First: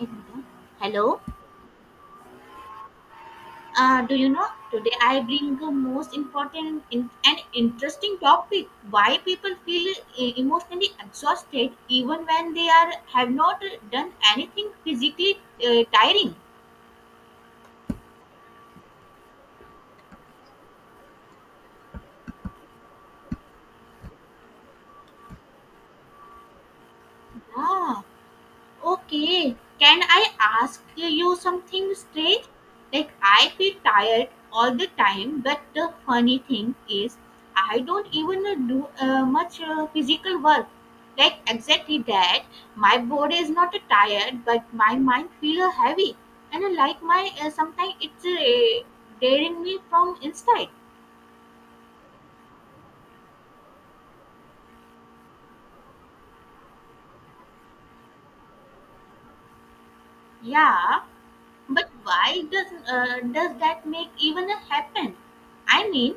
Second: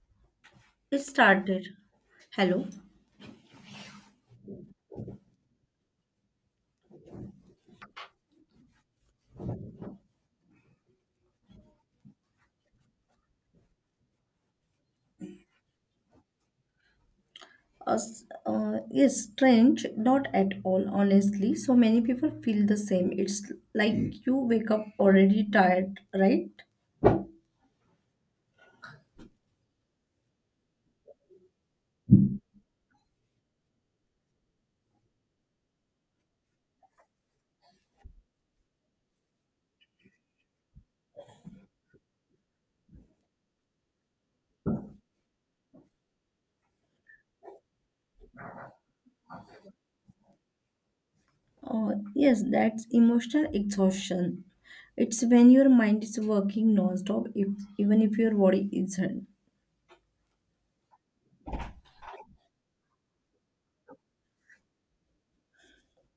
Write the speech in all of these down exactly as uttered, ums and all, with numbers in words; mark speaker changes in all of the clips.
Speaker 1: Mhm.
Speaker 2: It
Speaker 1: Hello.
Speaker 2: started. Hello.
Speaker 1: Uh, do you know today I bring the most important in- and interesting topic: why people feel e- emotionally exhausted even when they are have not done anything physically uh, tiring.
Speaker 2: Uh, s- uh, yes, strange. Not at all, honestly. So many people feel the same. It's like Hmm. you wake up already tired, right?
Speaker 1: Ah, okay, can I ask you something strange? Like, I feel tired all the time, but the funny thing is, I don't even uh, do uh, much uh, physical work. Like, exactly that. My body is not uh, tired, but my mind feels uh, heavy. And uh, like my, uh, sometimes it's uh, daring me from inside.
Speaker 2: Uh, yes, that's emotional exhaustion. It's when your mind is working non-stop, if, even if your body isn't.
Speaker 1: Yeah. But why does uh, does that make even a happen? I mean,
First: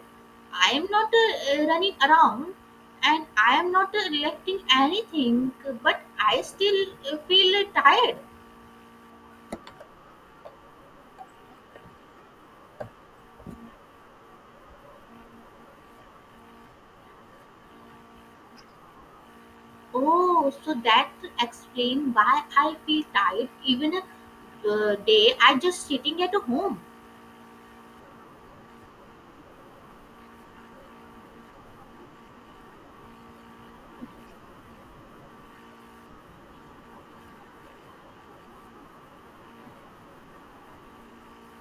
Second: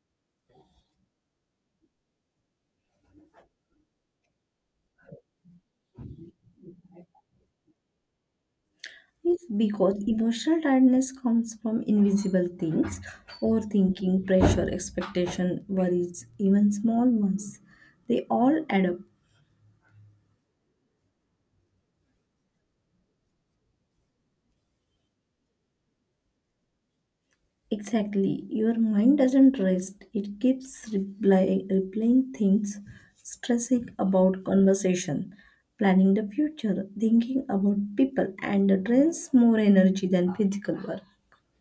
Speaker 1: I am not uh, running around, and I am not uh, reacting anything, but I still uh, feel uh, tired.
Speaker 2: Yes, because emotional tiredness comes from invisible things: overthinking, pressure, expectation, worries, even small ones. They all add up.
Speaker 1: Oh, so that explains why I feel tired even a uh, day I just sitting at home.
Speaker 2: Exactly. Your mind doesn't rest. It keeps reply, replaying things, stressing about conversation, planning the future, thinking about people, and drains more energy than physical work.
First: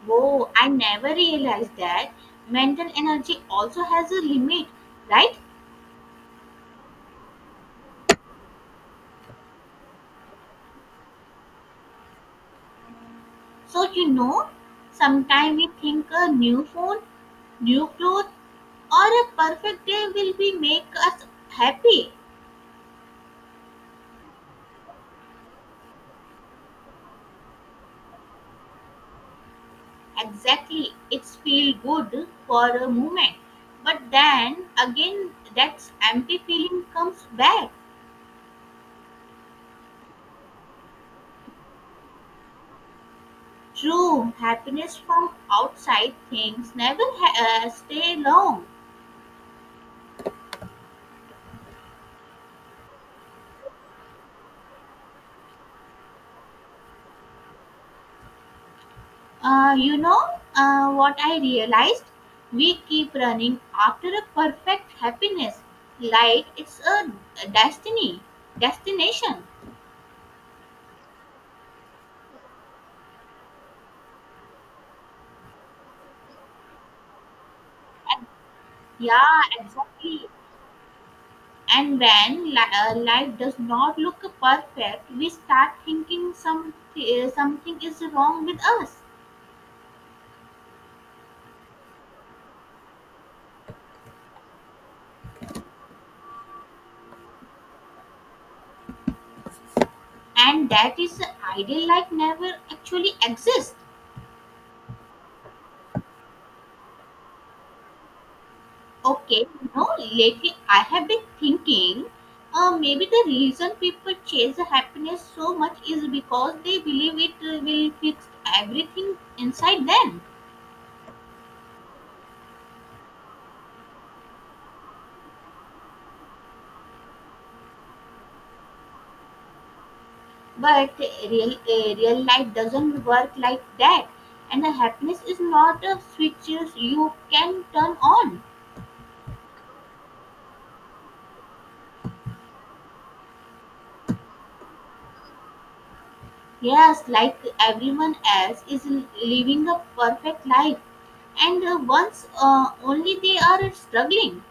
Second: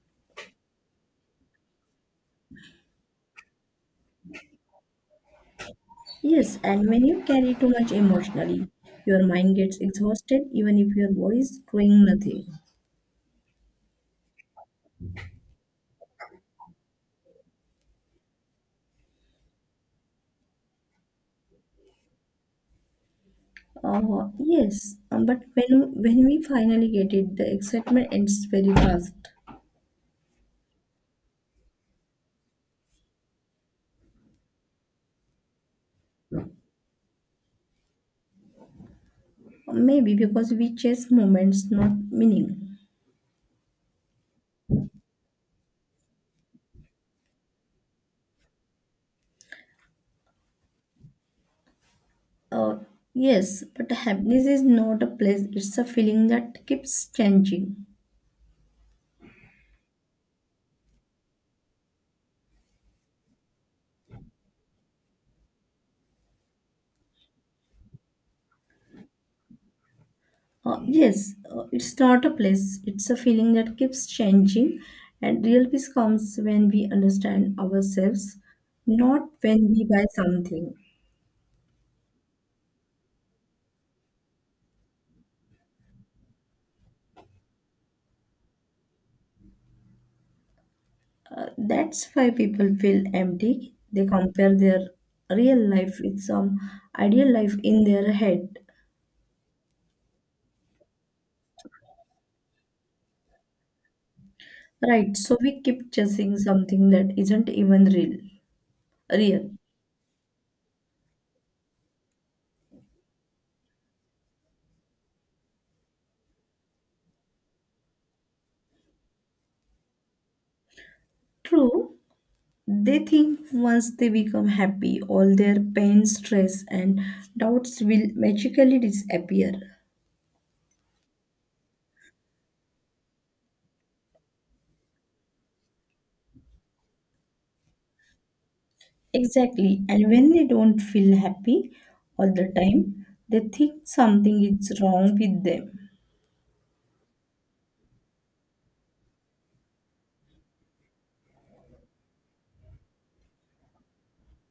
Speaker 1: Whoa, I never realized that mental energy also has a limit, right?
Speaker 2: Yes, and when you carry too much emotionally, your mind gets exhausted even if your body is doing nothing.
Speaker 1: So you know, sometimes we think a new phone, new clothes, or a perfect day will be make us happy.
Speaker 2: Uh, yes, um, but when when we finally get it, the excitement ends very fast.
Speaker 1: Exactly, it's feel good for a moment, but then again, that empty feeling comes back.
Speaker 2: Maybe because we chase moments, not meaning.
Speaker 1: True happiness from outside things never ha- uh, stay long.
Speaker 2: Uh, yes, but happiness is not a place, it's a feeling that keeps changing.
Speaker 1: Uh, you know uh, what I realized, we keep running after a perfect happiness like it's a destiny destination.
Speaker 2: Uh, yes, uh, it's not a place, it's a feeling that keeps changing. And real peace comes when we understand
Speaker 1: And
Speaker 2: ourselves, not
Speaker 1: yeah,
Speaker 2: when we buy
Speaker 1: exactly.
Speaker 2: something.
Speaker 1: And when li- uh, life does not look perfect, we start thinking some uh, something is wrong with us,
Speaker 2: Uh, that's why people feel empty. They compare their real life with some ideal life in their head.
Speaker 1: and that is the ideal life never actually exists.
Speaker 2: Right, so we keep chasing something that isn't even real.
Speaker 1: Okay,
Speaker 2: Real.
Speaker 1: you know, lately I have been thinking, uh, maybe the reason people chase happiness so much is because they believe it uh, will fix everything inside them.
Speaker 2: True. They think once they become happy, all their pain, stress, and doubts will magically disappear.
Speaker 1: But real uh, real life doesn't work like that, and the happiness is not a switch you can turn on.
Speaker 2: Exactly. And when they don't feel happy all the time, they think something is wrong with them.
Speaker 1: Yes, like everyone else is living a perfect life, and uh, once uh, only they are struggling.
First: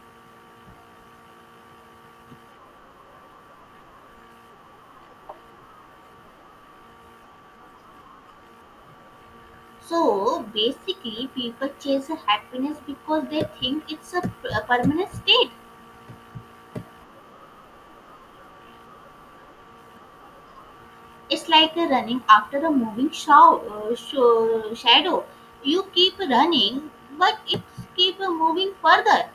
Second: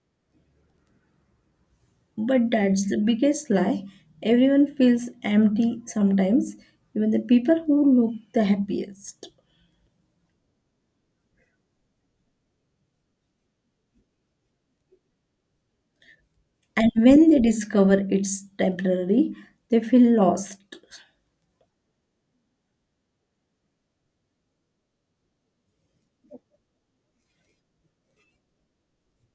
Speaker 2: But that's the biggest lie. Everyone feels empty sometimes, even the people who look the happiest.
Speaker 1: So basically, people chase happiness because they think it's a p- a permanent state.
Speaker 2: And when they discover it's temporary, they feel lost.
Speaker 1: It's like a running after a moving shaw, uh, sho- shadow. You keep running, but it keep moving further.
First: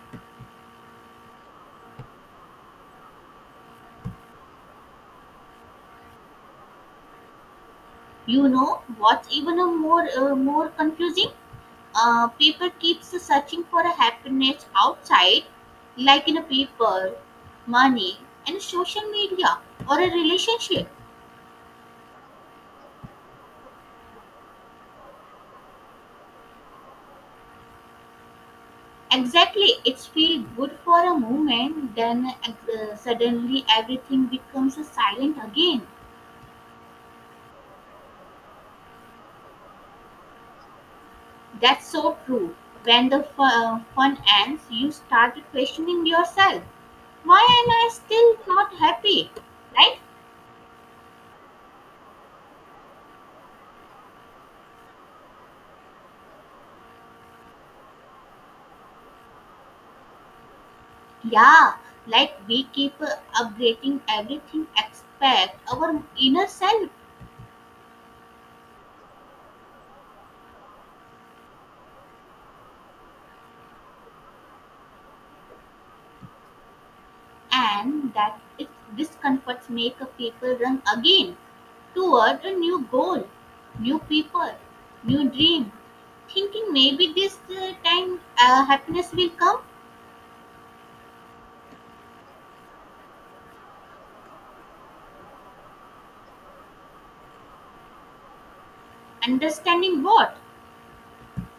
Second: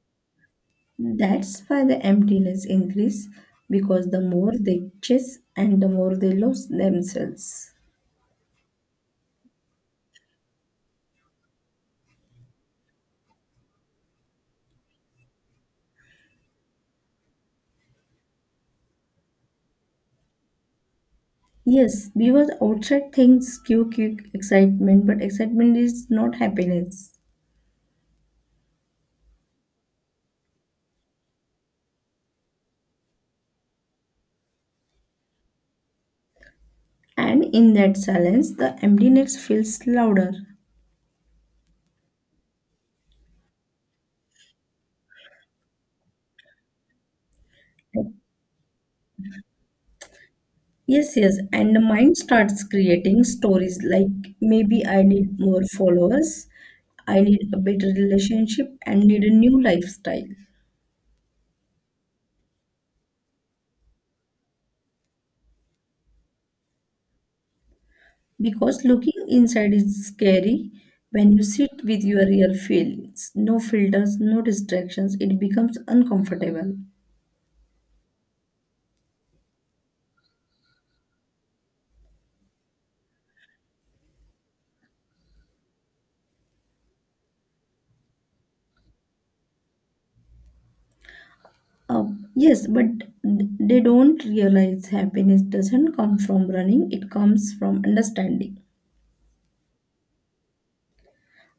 Speaker 2: That's why the emptiness increase, because the more they chase, and the more they lose themselves.
Speaker 1: You know what's even a more uh, more confusing? Uh, people keeps searching for a happiness outside, like in a people, money, and social media or a relationship.
Speaker 2: Yes, because outside things give quick excitement, but excitement is not happiness.
Speaker 1: Exactly, it's feel good for a moment, then uh, suddenly everything becomes silent again.
Speaker 2: And in that silence, the emptiness feels louder.
Speaker 1: That's so true. When the fu- uh, fun ends, you start questioning yourself. Why am I still not happy? Right?
Speaker 2: Yes, yes, and the mind starts creating stories like maybe I need more followers, I need a better relationship, and need a new lifestyle.
Speaker 1: Yeah, like we keep uh, upgrading everything except our inner self,
Speaker 2: Because looking inside is scary. When you sit with your real feelings, no filters, no distractions, it becomes uncomfortable.
Speaker 1: and that it, discomforts make a people run again toward a new goal, new people, new dream. Thinking maybe this uh, time uh, happiness will come.
Speaker 2: Uh, yes, but they don't realize happiness doesn't come from running, it comes from understanding.
Speaker 1: Understanding what?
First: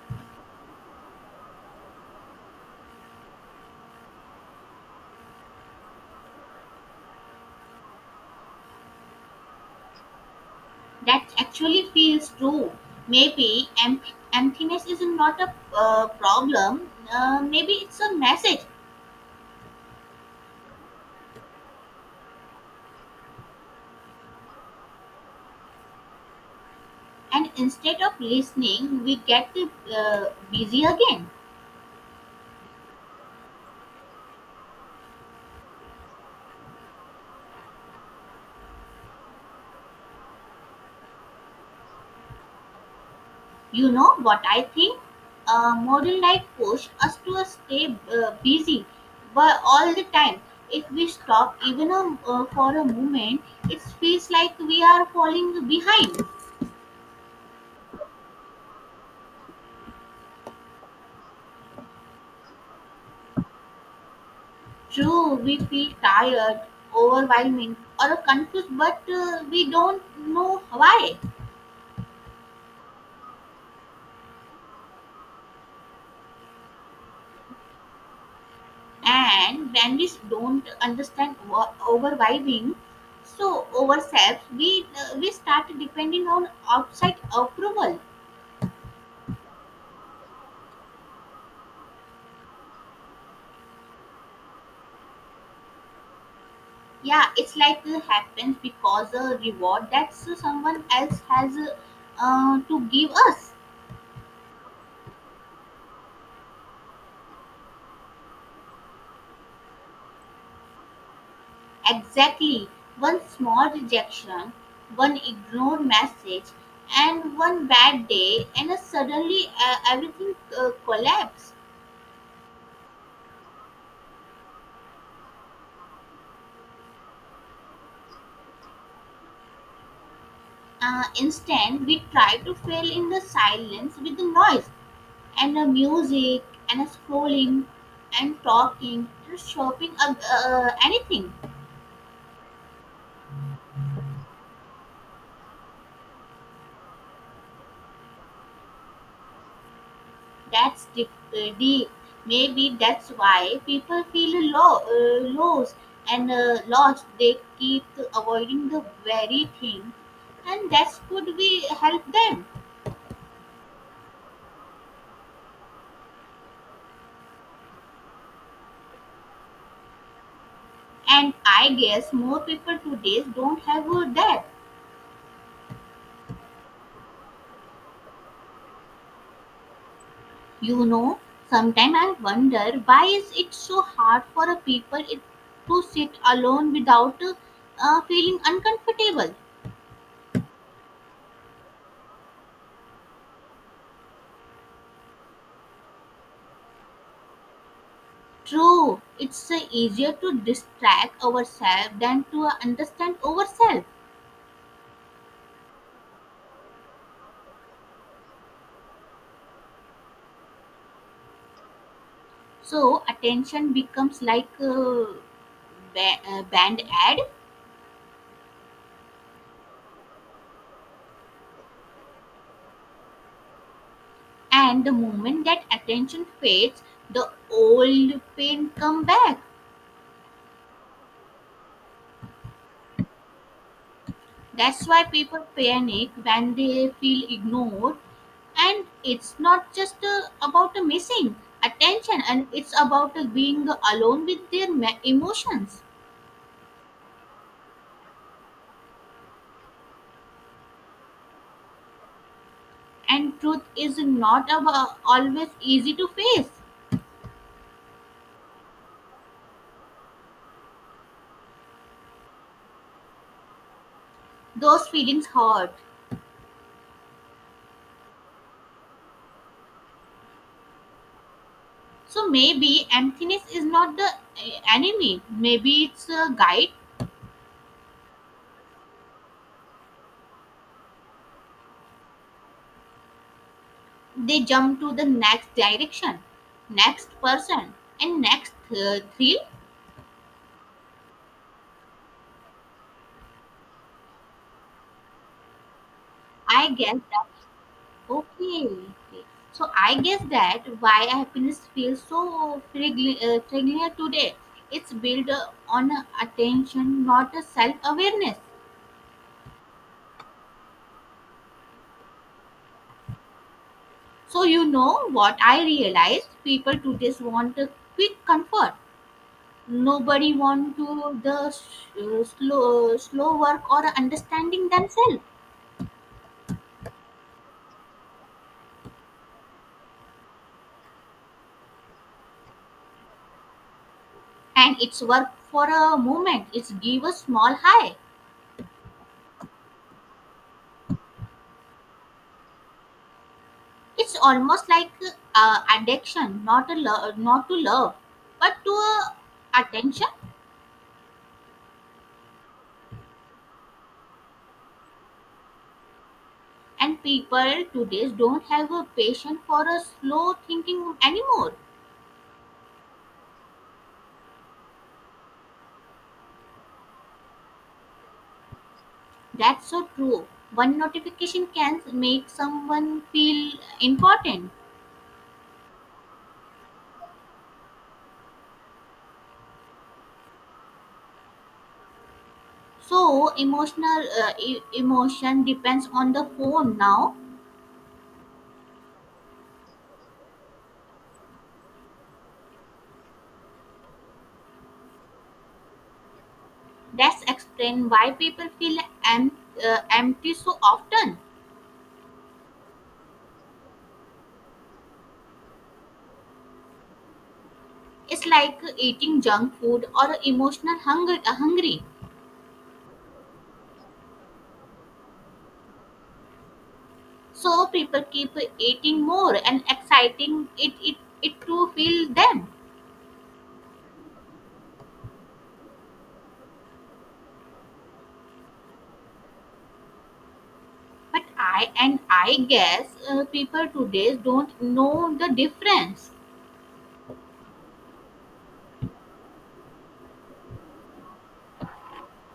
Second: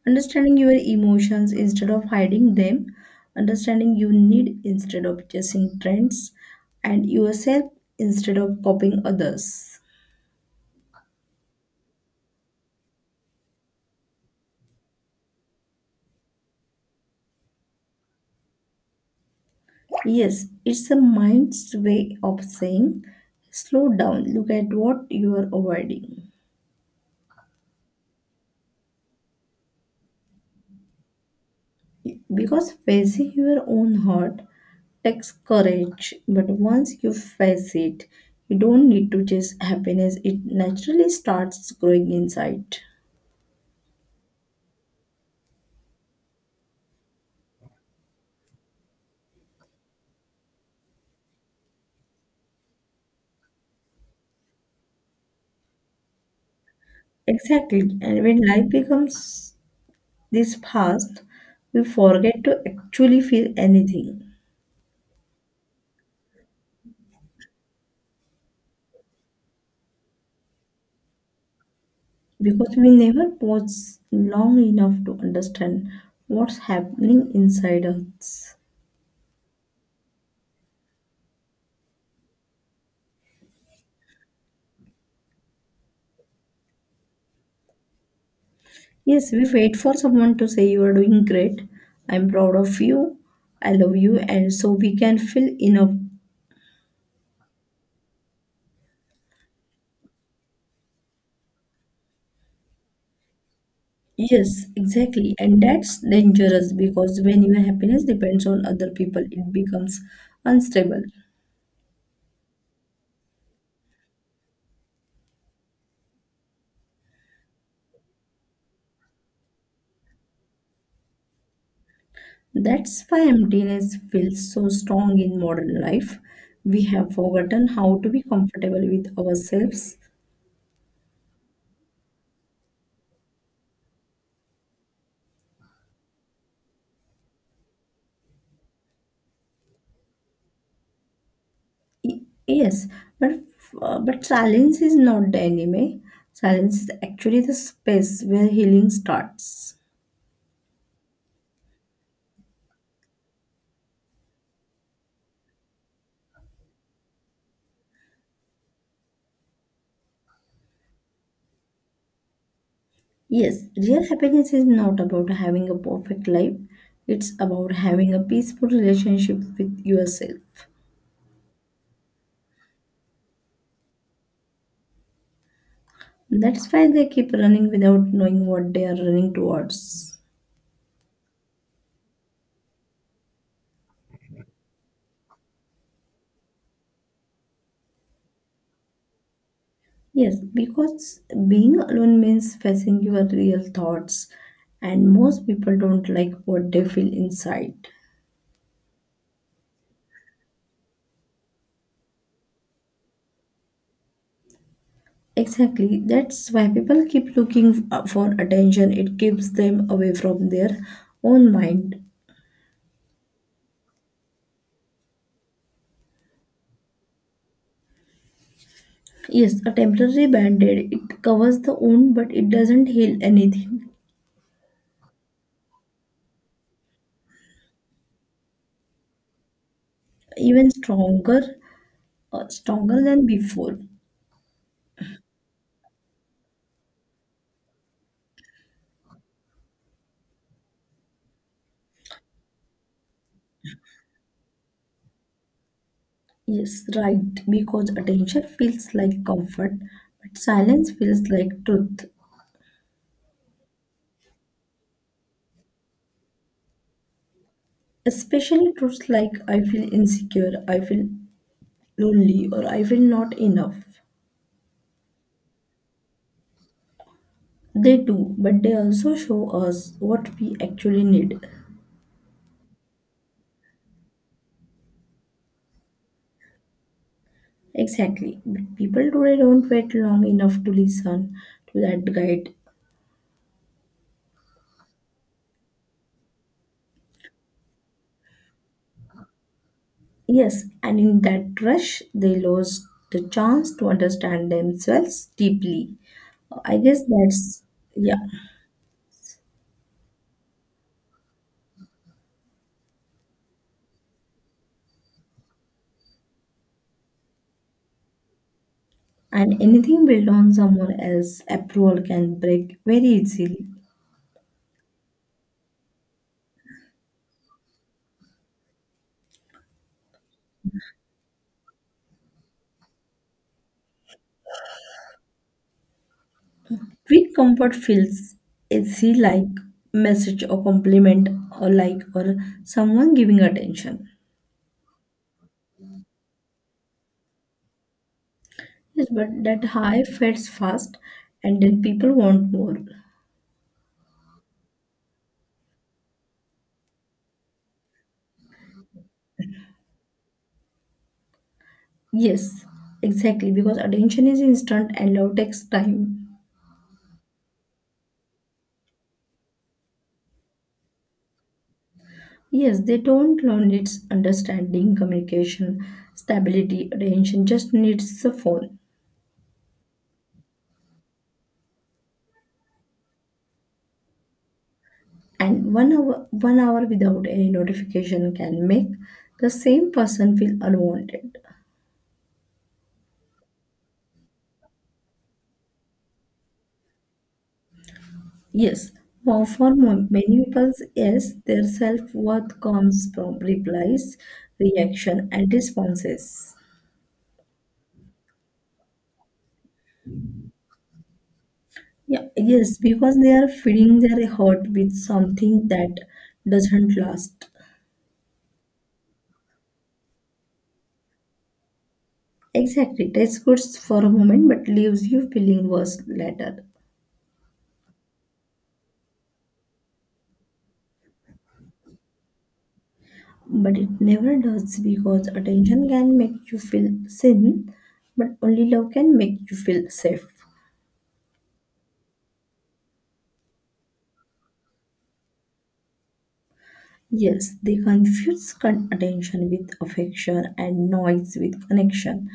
Speaker 2: Understanding your emotions instead of hiding them, understanding you need instead of chasing trends, and yourself instead of copying others.
Speaker 1: That actually feels true. Maybe empt- emptiness is not a uh, problem. Uh, maybe it's a message.
Speaker 2: Yes, it's a mind's way of saying, slow down, look at what you are avoiding.
Speaker 1: And instead of listening, we get uh, busy again.
Speaker 2: Because facing your own heart takes courage, but once you face it, you don't need to chase happiness, it naturally starts growing inside.
Speaker 1: You know what I think? Uh, modern life pushes us to uh, stay uh, busy but all the time. If we stop even a, uh, for a moment, it feels like we are falling behind.
Speaker 2: Exactly, and when life becomes this fast, we forget to actually feel anything.
Speaker 1: True, we feel tired, overwhelming, or confused, but uh, we don't know why.
Speaker 2: Because we never pause long enough to understand what's happening inside us.
Speaker 1: And when we don't understand wha- overwhelming, so ourselves, we uh, we start depending on outside approval.
Speaker 2: Yes, we wait for someone to say you are doing great, I'm proud of you, I love you, and so we can feel enough.
Speaker 1: Yeah, it's like uh, happens because a reward that someone else has uh, uh, to give us.
Speaker 2: Yes, exactly, and that's dangerous because when your happiness depends on other people, it becomes unstable.
Speaker 1: Exactly. One small rejection, one ignored message, and one bad day, and uh, suddenly uh, everything uh, collapses.
Speaker 2: That's why emptiness feels so strong in modern life. We have forgotten how to be comfortable with ourselves.
Speaker 1: Uh, instead, we try to fill in the silence with the noise and the music and uh, scrolling and talking and shopping, uh, uh, anything.
Speaker 2: Yes, but uh, but silence is not the enemy. Silence is actually the space where healing starts.
Speaker 1: That's deep. Uh, deep. Maybe that's why people feel low, uh, lost and uh, lost. They keep avoiding the very thing, and that could be help them.
Speaker 2: Yes, real happiness is not about having a perfect life. It's about having a peaceful relationship with yourself.
Speaker 1: And I guess more people today don't have uh, that.
Speaker 2: That's why they keep running without knowing what they are running towards.
Speaker 1: You know, sometimes I wonder why is it so hard for a people it, to sit alone without uh, uh, feeling uncomfortable.
Speaker 2: Yes, because being alone means facing your real thoughts, and most people don't like what they feel inside.
Speaker 1: True, it's uh, easier to distract ourselves than to uh, understand ourselves.
Speaker 2: Exactly. That's why people keep looking f- for attention. It keeps them away from their own mind.
Speaker 1: So attention becomes like a ba- uh, band aid,
Speaker 2: Yes, a temporary band-aid. It covers the wound, but it doesn't heal anything.
Speaker 1: and the moment that attention fades, the old pain come back.
Speaker 2: Even stronger, uh, stronger than before.
Speaker 1: That's why people panic when they feel ignored, and it's not just uh, about uh, missing attention, and it's about uh, being alone with their ma- emotions.
Speaker 2: Yes, right. Because attention feels like comfort, but silence feels like truth.
Speaker 1: And truth is not ab- always easy to face.
Speaker 2: Especially truths like I feel insecure, I feel lonely, or I feel not enough.
Speaker 1: Those feelings hurt.
Speaker 2: They do, but they also show us what we actually need.
Speaker 1: So maybe emptiness is not the eh, enemy. Maybe it's a guide.
Speaker 2: Exactly. But people today don't wait long enough to listen to that guide.
Speaker 1: They jump to the next direction, next person, and next uh, thrill.
Speaker 2: Yes, and in that rush, they lose the chance to understand themselves deeply.
Speaker 1: I
Speaker 2: I
Speaker 1: guess
Speaker 2: guess
Speaker 1: that's
Speaker 2: that's, yeah.
Speaker 1: okay. So I guess that why happiness feels so fragile uh, fragile today. It's built uh, on attention, not a self-awareness.
Speaker 2: And anything built on someone else's approval can break very easily.
Speaker 1: So, you know what I realized? People today want a quick comfort. Nobody want to the s- uh, slow, slow work or understanding themselves.
Speaker 2: Quick comfort feels easy, like message or compliment or like or someone giving attention.
Speaker 1: And it's work for a moment. It's give a small high.
Speaker 2: Yes, but that high fades fast and then people want more.
Speaker 1: It's almost like uh, addiction, not a lo- not to love, but to uh, attention.
Speaker 2: Yes, exactly, because attention is instant and love takes time.
Speaker 1: And people today don't have a patience for a slow thinking anymore.
Speaker 2: Yes, they don't learn its understanding, communication, stability, attention, just needs a phone.
Speaker 1: That's so true. One notification can make someone feel important.
Speaker 2: And one hour, one hour without any notification can make the same person feel unwanted.
Speaker 1: So emotional uh, e- emotion depends on the phone now.
Speaker 2: Yes, for for mo- many people, yes, their self worth comes from replies, reaction, and responses.
Speaker 1: That's explain why people feel em- uh, empty so often.
Speaker 2: Yeah, yes, because they are feeding their heart with something that doesn't last.
Speaker 1: It's like eating junk food or emotional hunger uh, hungry.
Speaker 2: Exactly, tastes good for a moment but leaves you feeling worse later.
Speaker 1: So people keep eating more and exciting it it, it to feel them.
Speaker 2: But it never does, because attention can make you feel seen, but only love can make you feel safe.
Speaker 1: But I and I guess uh, people today don't know the difference.
Speaker 2: Yes, they confuse con- attention with affection and noise with connection.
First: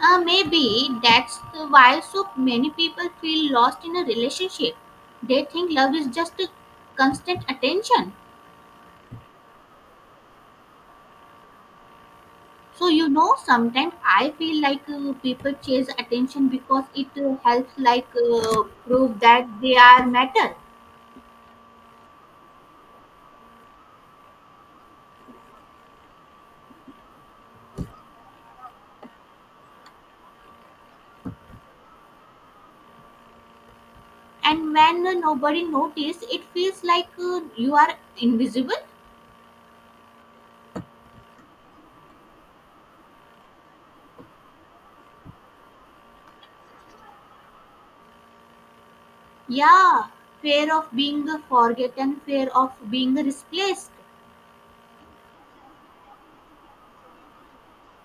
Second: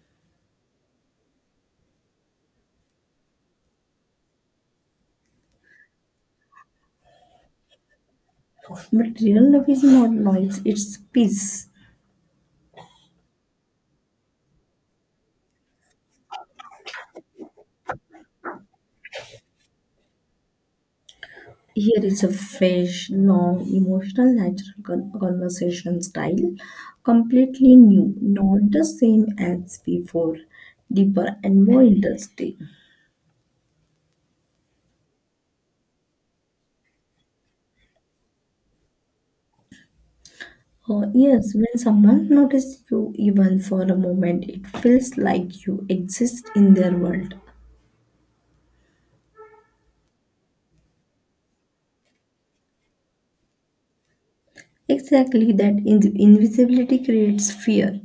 Speaker 1: Uh, maybe that's the why so many people feel lost in a relationship. They think love is just a constant attention.
Speaker 2: But real love is not noise, it's peace.
Speaker 1: So, you know, sometimes I feel like uh, people chase attention because it uh, helps, like, uh, prove that they are matter.
Speaker 2: Here is a fresh, long, emotional, natural con- conversation style, completely new, not the same as before, deeper and more interesting.
Speaker 1: And when uh, nobody notice, it feels like uh, you are invisible.
Speaker 2: Uh, yes, when someone notices you even for a moment, it feels like you exist in their world.
Speaker 1: Yeah, fear of being forgotten, fear of being replaced.
Speaker 2: Exactly, that in- invisibility creates fear.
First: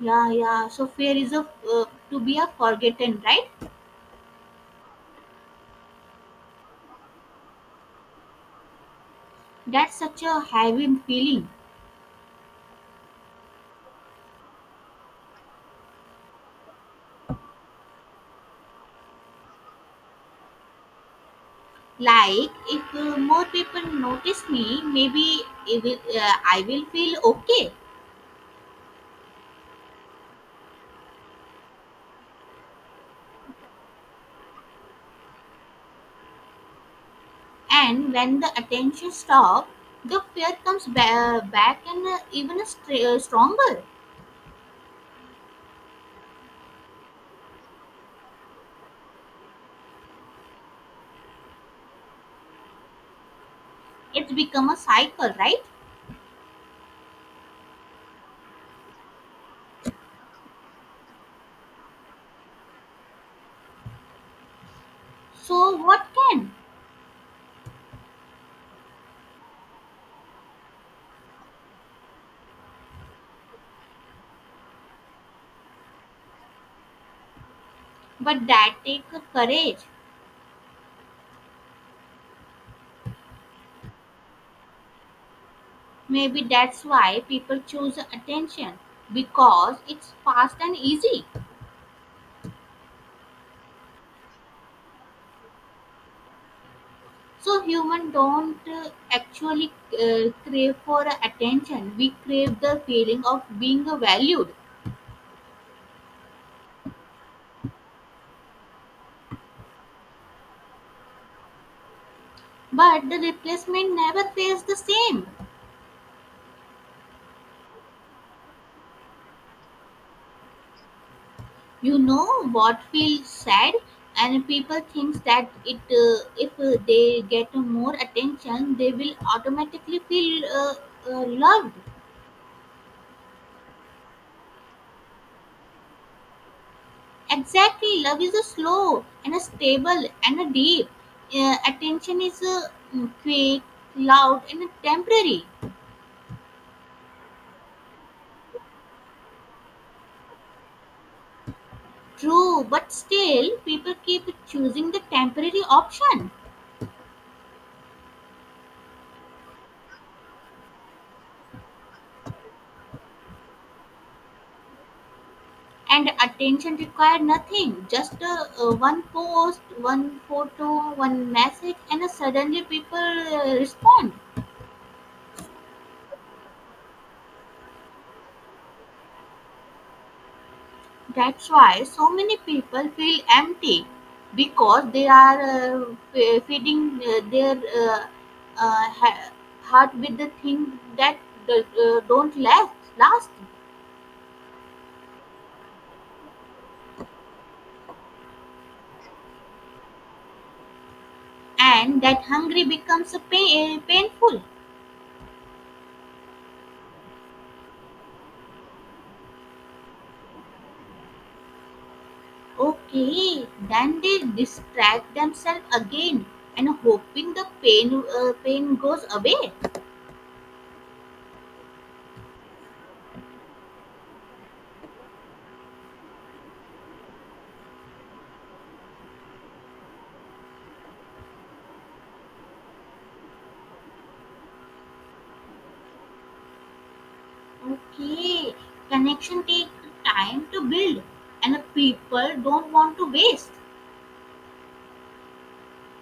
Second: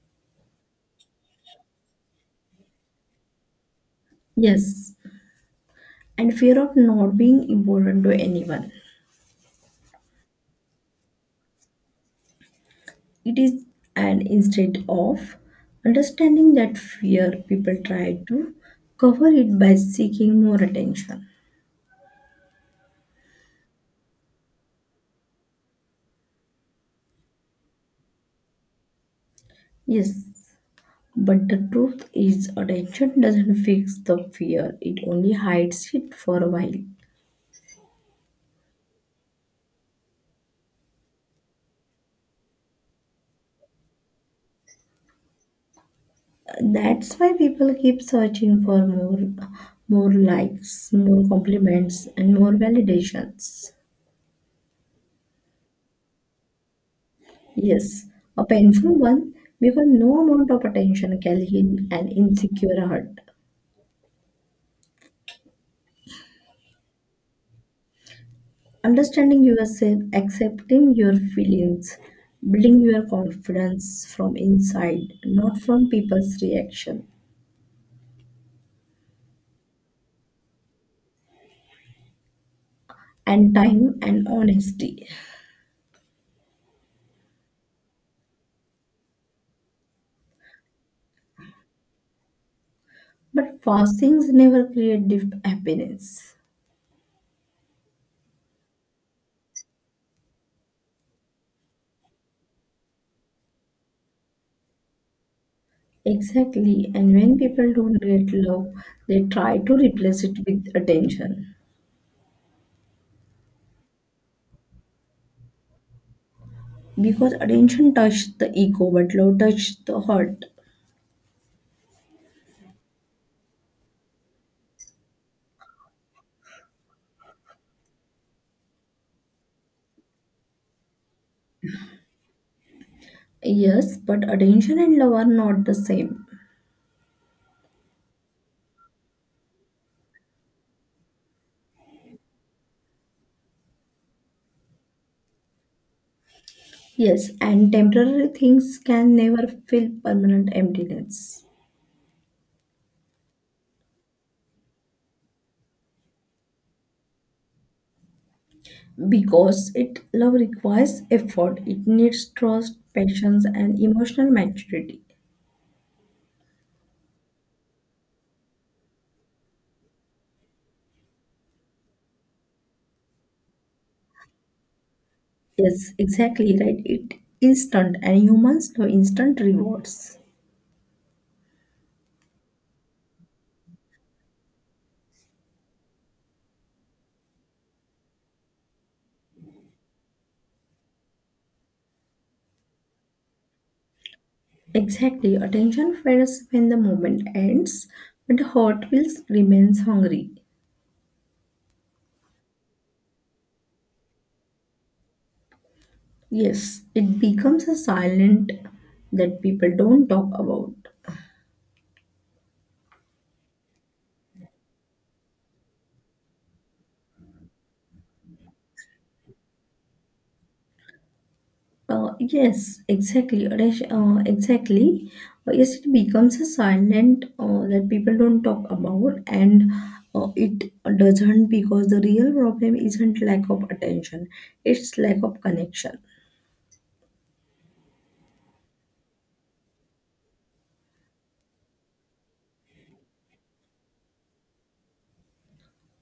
Speaker 1: Yeah, yeah. So, fear is of uh, to be a forgotten, right?
Speaker 2: Yes, and fear of not being important to anyone.
Speaker 1: That's such a heavy feeling.
Speaker 2: It is an instead of understanding that fear, people try to cover it by seeking more attention.
Speaker 1: Like if uh, more people notice me, maybe it will, uh, I will feel okay.
Speaker 2: Yes, but the truth is, attention doesn't fix the fear, it only hides it for a while.
Speaker 1: And when the attention stops, the fear comes ba- back and uh, even str- uh, stronger.
Speaker 2: That's why people keep searching for more, more likes, more compliments, and more validations.
Speaker 1: It's become a cycle, right?
Speaker 2: Yes, a painful one because no amount of attention can heal an insecure heart.
Speaker 1: So what can?
Speaker 2: Understanding yourself, accepting your feelings, building your confidence from inside, not from people's reaction,
Speaker 1: But that takes courage.
Speaker 2: and time and honesty.
Speaker 1: Maybe that's why people choose attention because it's fast and easy.
Speaker 2: But fastings never create deep happiness.
Speaker 1: So human don't uh, actually uh, crave for attention. We crave the feeling of being valued.
Speaker 2: Exactly, and when people don't get love, they try to replace it with attention.
Speaker 1: But the replacement never feels the same.
Speaker 2: Because attention touches the ego, but love touches the heart.
Speaker 1: You know what feels sad, and people think that it uh, if uh, they get more attention, they will automatically feel uh, uh, loved.
Speaker 2: Yes, but attention and love are not the same.
Speaker 1: Exactly, love is a slow and a stable and a deep. Uh, attention is uh, quick, loud, and temporary.
Speaker 2: Yes, and temporary things can never fill permanent emptiness,
Speaker 1: True, but still, people keep choosing the temporary option,
Speaker 2: because it love requires effort. It needs trust, patience, and emotional maturity.
Speaker 1: and attention require nothing. Just uh, uh, one post, one photo, one message, and uh, suddenly people uh, respond.
Speaker 2: Yes, exactly right. It instant and humans love instant rewards.
Speaker 1: That's why so many people feel empty because they are uh, fe- feeding uh, their uh, uh, ha- heart with the thing that do- uh, don't last, last,
Speaker 2: Exactly, attention fades when the moment ends, but the heart will remains hungry.
Speaker 1: and that hungry becomes a pain, painful.
Speaker 2: Yes, it becomes a silent that people don't talk about.
Speaker 1: Okay, then they distract themselves again and hoping the pain uh, pain goes away.
Speaker 2: Uh, yes, exactly. Rash- Uh, exactly. Uh, yes, it becomes a silent uh, that people don't talk about, and uh, it doesn't, because the real problem isn't lack of attention, it's lack of connection.
Speaker 1: Okay, connection take time to build, and people don't want to waste.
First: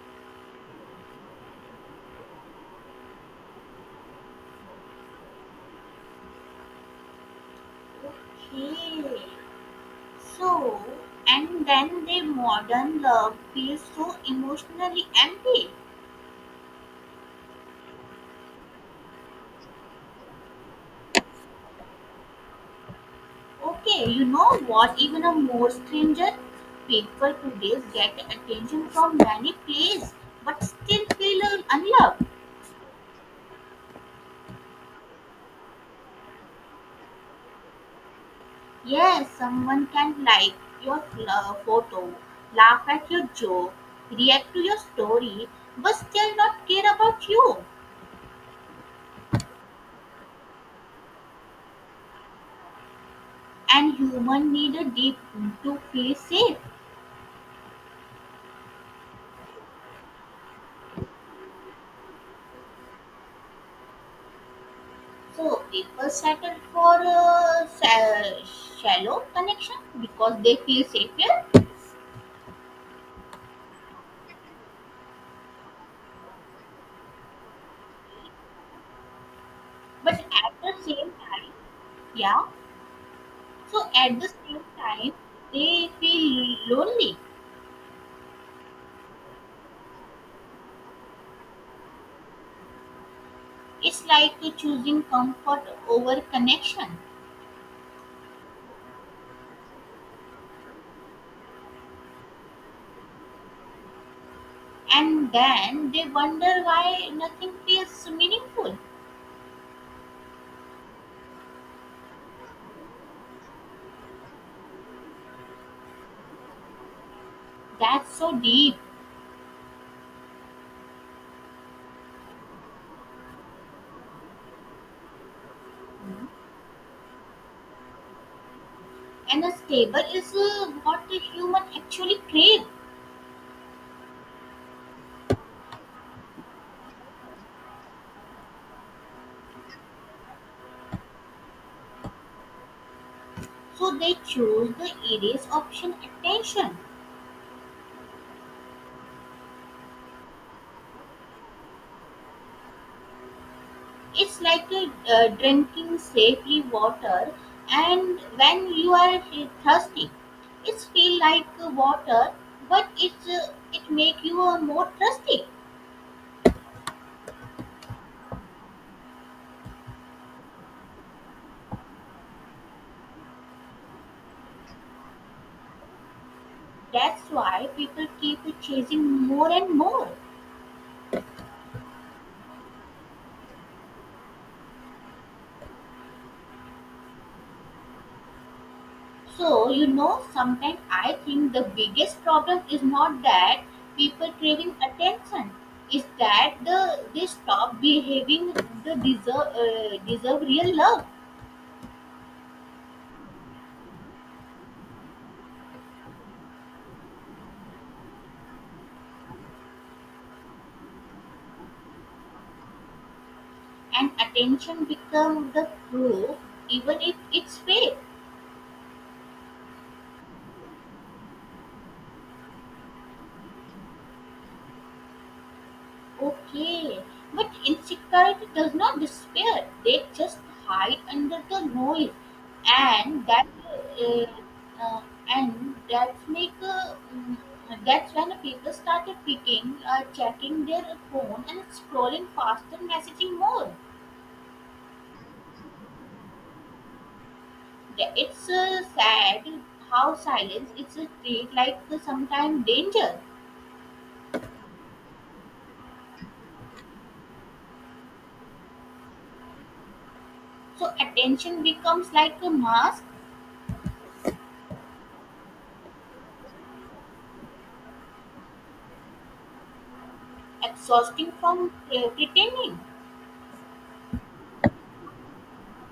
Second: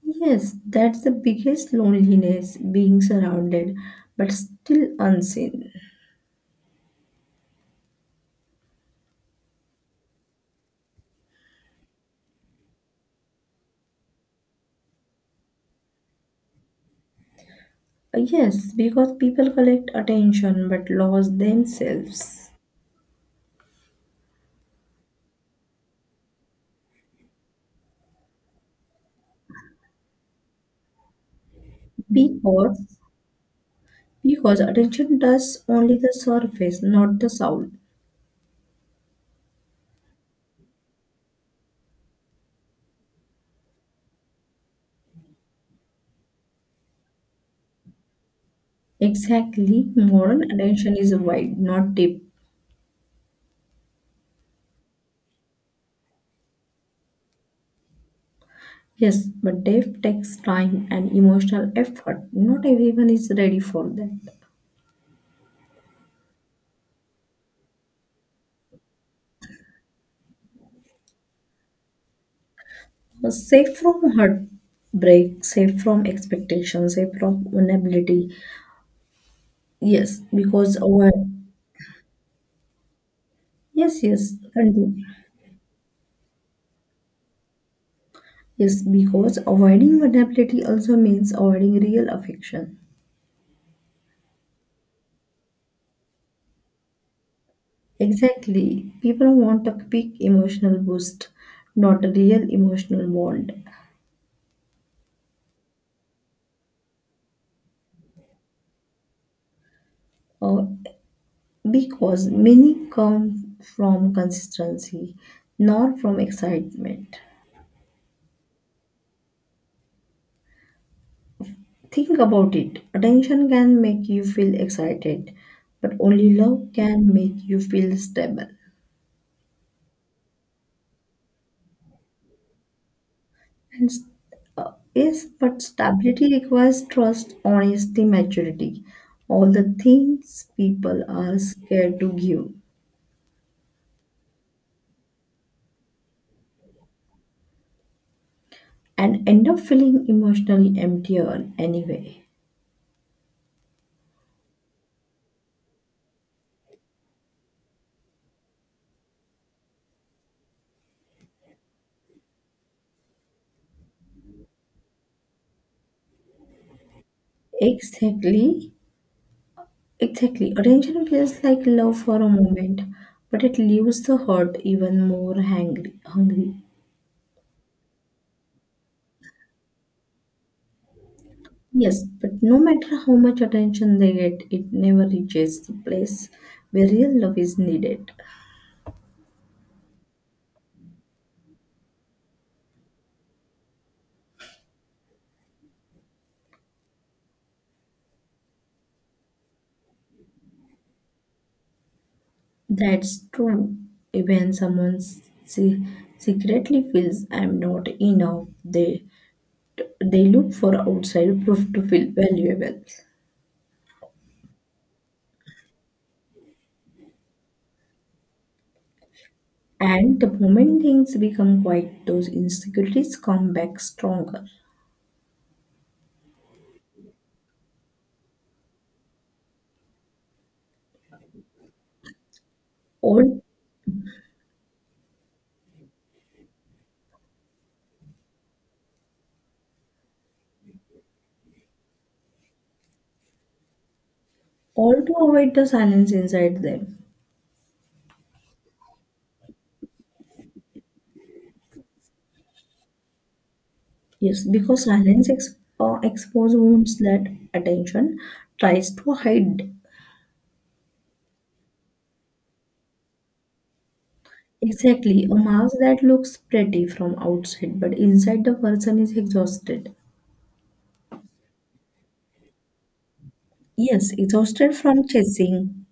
Speaker 2: Yes, that's the biggest loneliness, being surrounded but still unseen.
Speaker 1: Okay, so and then the modern love feels so emotionally empty.
Speaker 2: Uh, Yes, because people collect attention but lost themselves.
Speaker 1: Okay, you know what? Even a more stranger, people today get attention from many places, but still feel unloved.
Speaker 2: Because because attention does only the surface, not the soul.
Speaker 1: Yes, someone can like your fl- uh, photo, laugh at your joke, react to your story, but still not care about you.
Speaker 2: Exactly, moral attention is wide, not deep.
Speaker 1: And human need a deep to feel safe.
Speaker 2: Yes, but depth takes time and emotional effort. Not everyone is ready for that.
Speaker 1: So people settle for a sa- shallow connection because they feel safer.
Speaker 2: Uh, Safe from heartbreak, safe from expectations, safe from vulnerability.
Speaker 1: But
Speaker 2: Yes,
Speaker 1: at the
Speaker 2: because our
Speaker 1: same time, yeah. So
Speaker 2: yes,
Speaker 1: at the
Speaker 2: yes,
Speaker 1: same
Speaker 2: continue.
Speaker 1: time, they feel lonely.
Speaker 2: Yes, because avoiding vulnerability also means avoiding real affection.
Speaker 1: It's like choosing comfort over connection.
Speaker 2: Exactly, people want a quick emotional boost, not a real emotional bond.
Speaker 1: And then they wonder why nothing feels meaningful.
Speaker 2: Uh, Because many come from consistency, not from excitement.
Speaker 1: That's so deep.
Speaker 2: Think about it, attention can make you feel excited, but only love can make you feel stable.
Speaker 1: And a stable is uh, what the human actually crave.
Speaker 2: And s- uh, yes, but stability requires trust, honesty, maturity. All the things people are scared to give
Speaker 1: So they choose the easiest option attention.
Speaker 2: and end up feeling emotionally empty on anyway.
Speaker 1: It's like uh, uh, drinking safely water and when you are uh, thirsty. It's feel like uh, water but it's uh, it make you uh, more thirsty.
Speaker 2: Exactly. Exactly. Attention feels like love for a moment, but it leaves the hurt even more hangry, hungry.
Speaker 1: That's why people keep chasing more and more.
Speaker 2: Yes, but no matter how much attention they get, it never reaches the place where real love is needed.
Speaker 1: So, you know, sometimes I think the biggest problem is not that people craving attention, is that the they stop behaving the deserve uh, deserve real love
Speaker 2: That's true. Even someone se- secretly feels I'm not enough, they they look for outside proof to feel valuable.
Speaker 1: and attention become the proof, even if it's fake.
Speaker 2: And the moment things become quiet, those insecurities come back stronger.
Speaker 1: Okay, but insecurity does not disappear. They just hide under the noise, and
Speaker 2: Old
Speaker 1: that uh, uh, and that's make uh, mm, that's when people started picking, uh, checking their phone and scrolling faster, messaging more.
Speaker 2: all to avoid the silence inside them.
Speaker 1: The- It's uh, sad how silence is a treat like uh, sometimes danger.
Speaker 2: Yes, because silence ex- uh, exposes wounds that attention tries to hide.
Speaker 1: So attention becomes like a mask,
Speaker 2: Exactly, a mask that looks pretty from outside, but inside the person is exhausted.
Speaker 1: exhausting from uh, pretending.
Speaker 2: Yes, exhausted from chasing.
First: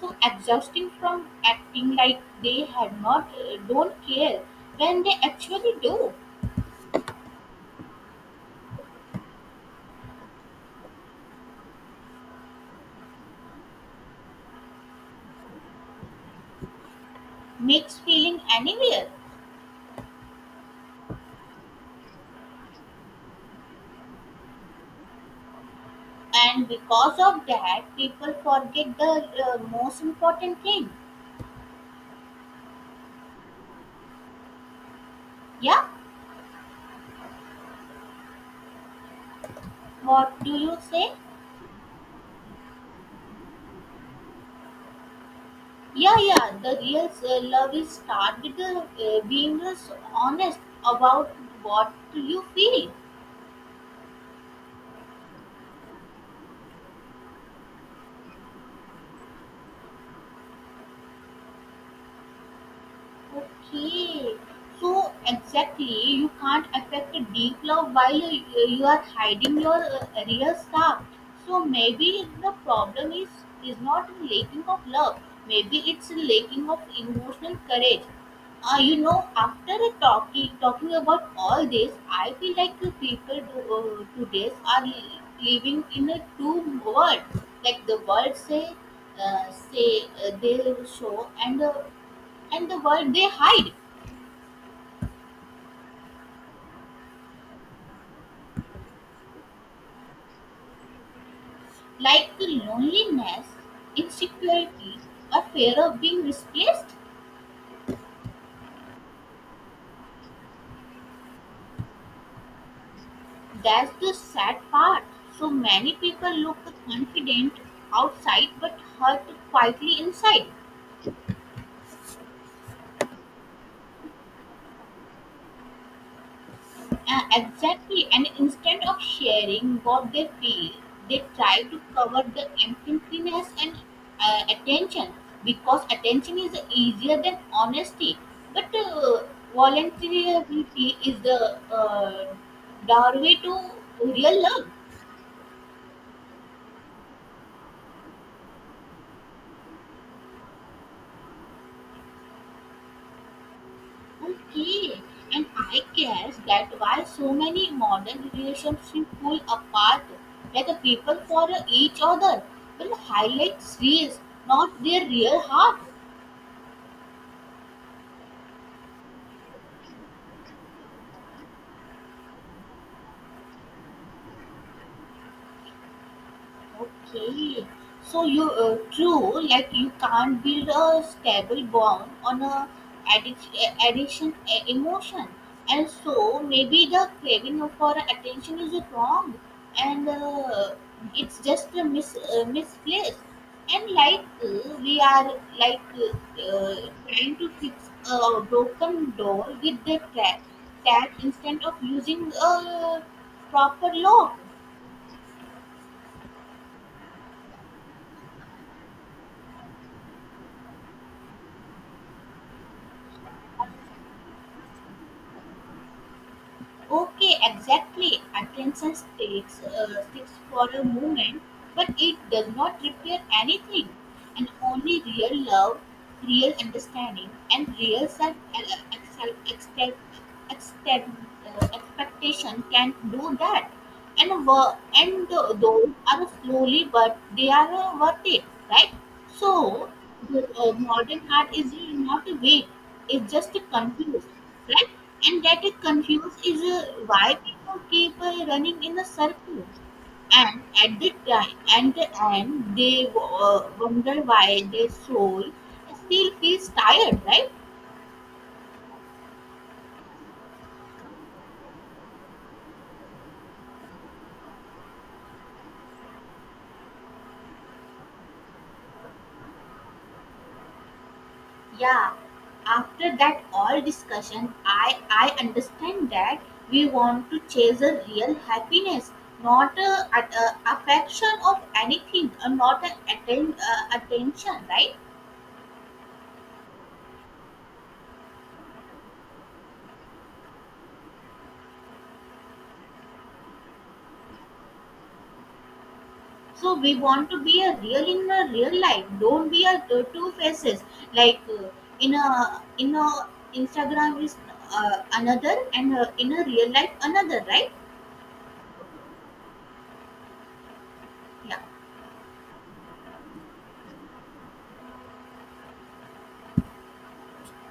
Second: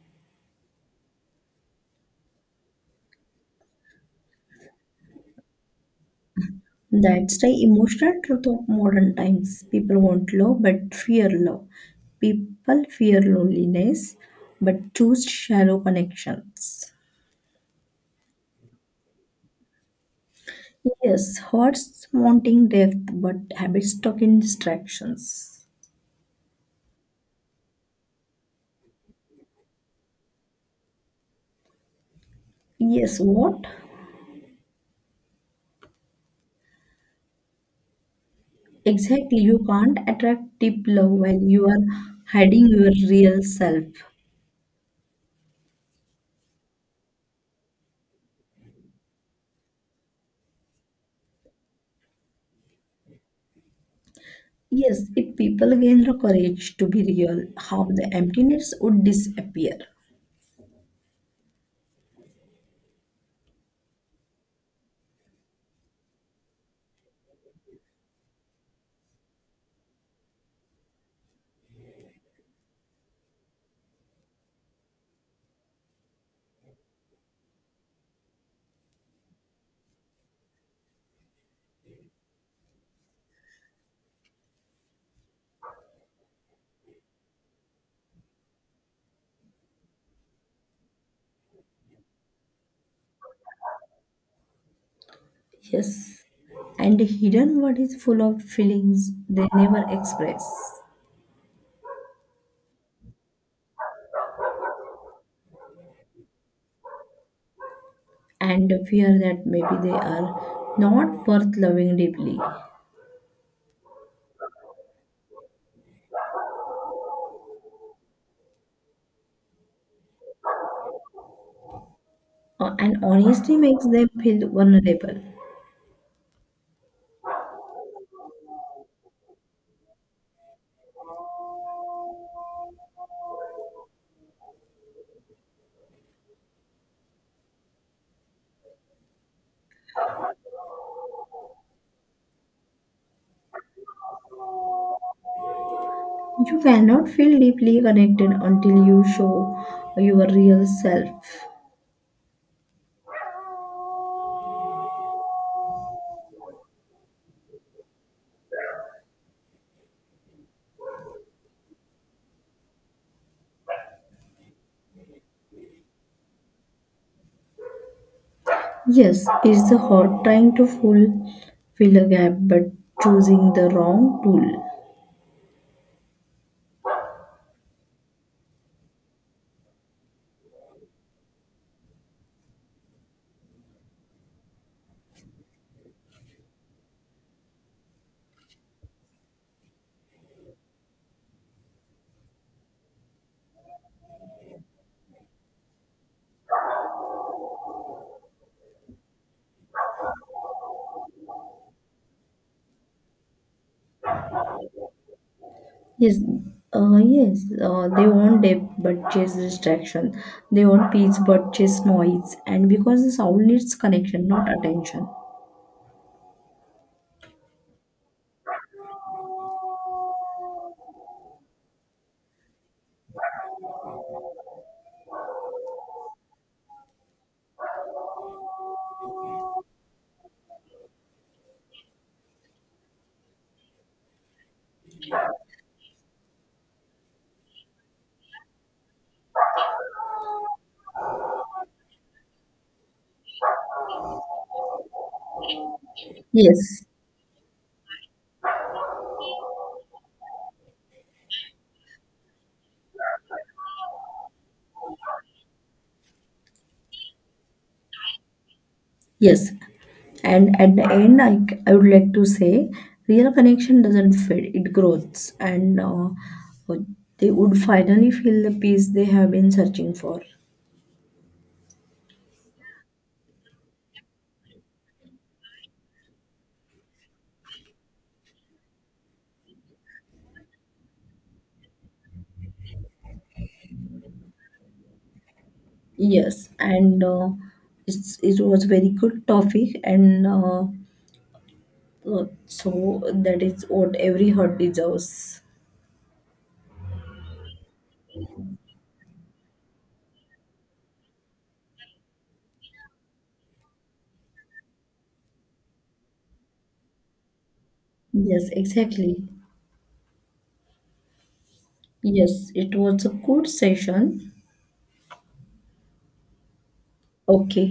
Speaker 1: So exhausting from acting like they have not uh, don't care when they actually do
Speaker 2: That's the emotional truth of modern times. People want love but fear love. People fear loneliness but choose shallow connections.
Speaker 1: makes feeling anywhere
Speaker 2: Yes, hearts wanting depth, but habits stuck in distractions.
Speaker 1: and because of that people forget the uh, most important thing.
Speaker 2: Yes, what?
Speaker 1: Yeah,
Speaker 2: Exactly, you can't
Speaker 1: what
Speaker 2: attract
Speaker 1: do you
Speaker 2: deep
Speaker 1: say?
Speaker 2: love while you are hiding your real self.
Speaker 1: Yeah, yeah, the real uh, love is start with uh, uh, being uh, honest about what you feel.
Speaker 2: Yes, if people gain the courage to be real, half the emptiness would disappear.
Speaker 1: Okay, so exactly, you can't affect a deep love while you, you are hiding your uh, real stuff. So maybe the problem is is not in lacking of love. Maybe it's in lacking of emotional courage. Uh, you know, after a talking talking about all this, I feel like the people do, uh, today are li- living in a two world. Like the world say, uh, say uh, they show and uh, and the world they hide,
Speaker 2: Yes, and the hidden world is full of feelings they never express,
Speaker 1: like loneliness, insecurity, or fear of being replaced.
Speaker 2: and the fear that maybe they are not worth loving deeply.
Speaker 1: That's the sad part. So many people look confident outside but hurt quietly inside.
Speaker 2: Uh, and honestly makes them feel vulnerable.
Speaker 1: Uh, exactly, and instead of sharing what they feel, they try to cover the emptiness and uh, attention because attention is easier than honesty. But uh, voluntarily is the uh, doorway to real love.
Speaker 2: You cannot feel deeply connected until you show your real self.
Speaker 1: Okay, and I guess that why so many modern relationships fall apart, like the people for each other will highlight reels, not their real heart.
Speaker 2: Yes, it's the hard trying to full fill a gap but choosing the wrong tool.
Speaker 1: Okay, so you uh, true like you can't build a stable bond on a addic- a- addiction a- emotion, and so maybe the craving for attention is wrong, and uh, it's just a mis uh, misplaced. And like uh, we are like uh, uh, trying to fix a broken door with the tap tap instead of using a proper lock.
Speaker 2: Yes, uh, yes, uh, they want depth but chase distraction. They want peace but chase noise. And because the soul needs connection, not attention.
Speaker 1: Okay, exactly. Attention sticks, uh, sticks for a moment, but it does not repair anything. And only real love, real understanding, and real self uh, excel- expe- extend- uh, expectation can do that and work and tho- those are slowly but they are uh, worth it, right? So the uh, modern art is not weak, it's just confused, right? And that is confused is uh,
Speaker 2: Yes.
Speaker 1: why people keep uh, running in a circle, and at the time and the end they uh, wonder why their soul still feels tired, right?
Speaker 2: Yes, and at the end, I, I would like to say real connection doesn't fade, it grows, and uh, uh, they would finally feel the peace they have been searching for.
Speaker 1: Yeah, after that all discussion, I I understand that we want to chase a real happiness, not a, a, a affection of anything, or not an atten, uh, attention, right?
Speaker 2: Yes, and uh, it's, it was very good topic, and uh, uh, so that is what every heart deserves.
Speaker 1: So we want to be a real in a real life. Don't be a two, two faces like uh, in a in a Instagram is uh, another and uh, in a real life another, right?
Speaker 2: Yes, exactly.
Speaker 1: Yeah.
Speaker 2: Yes, it was a good session. Okay.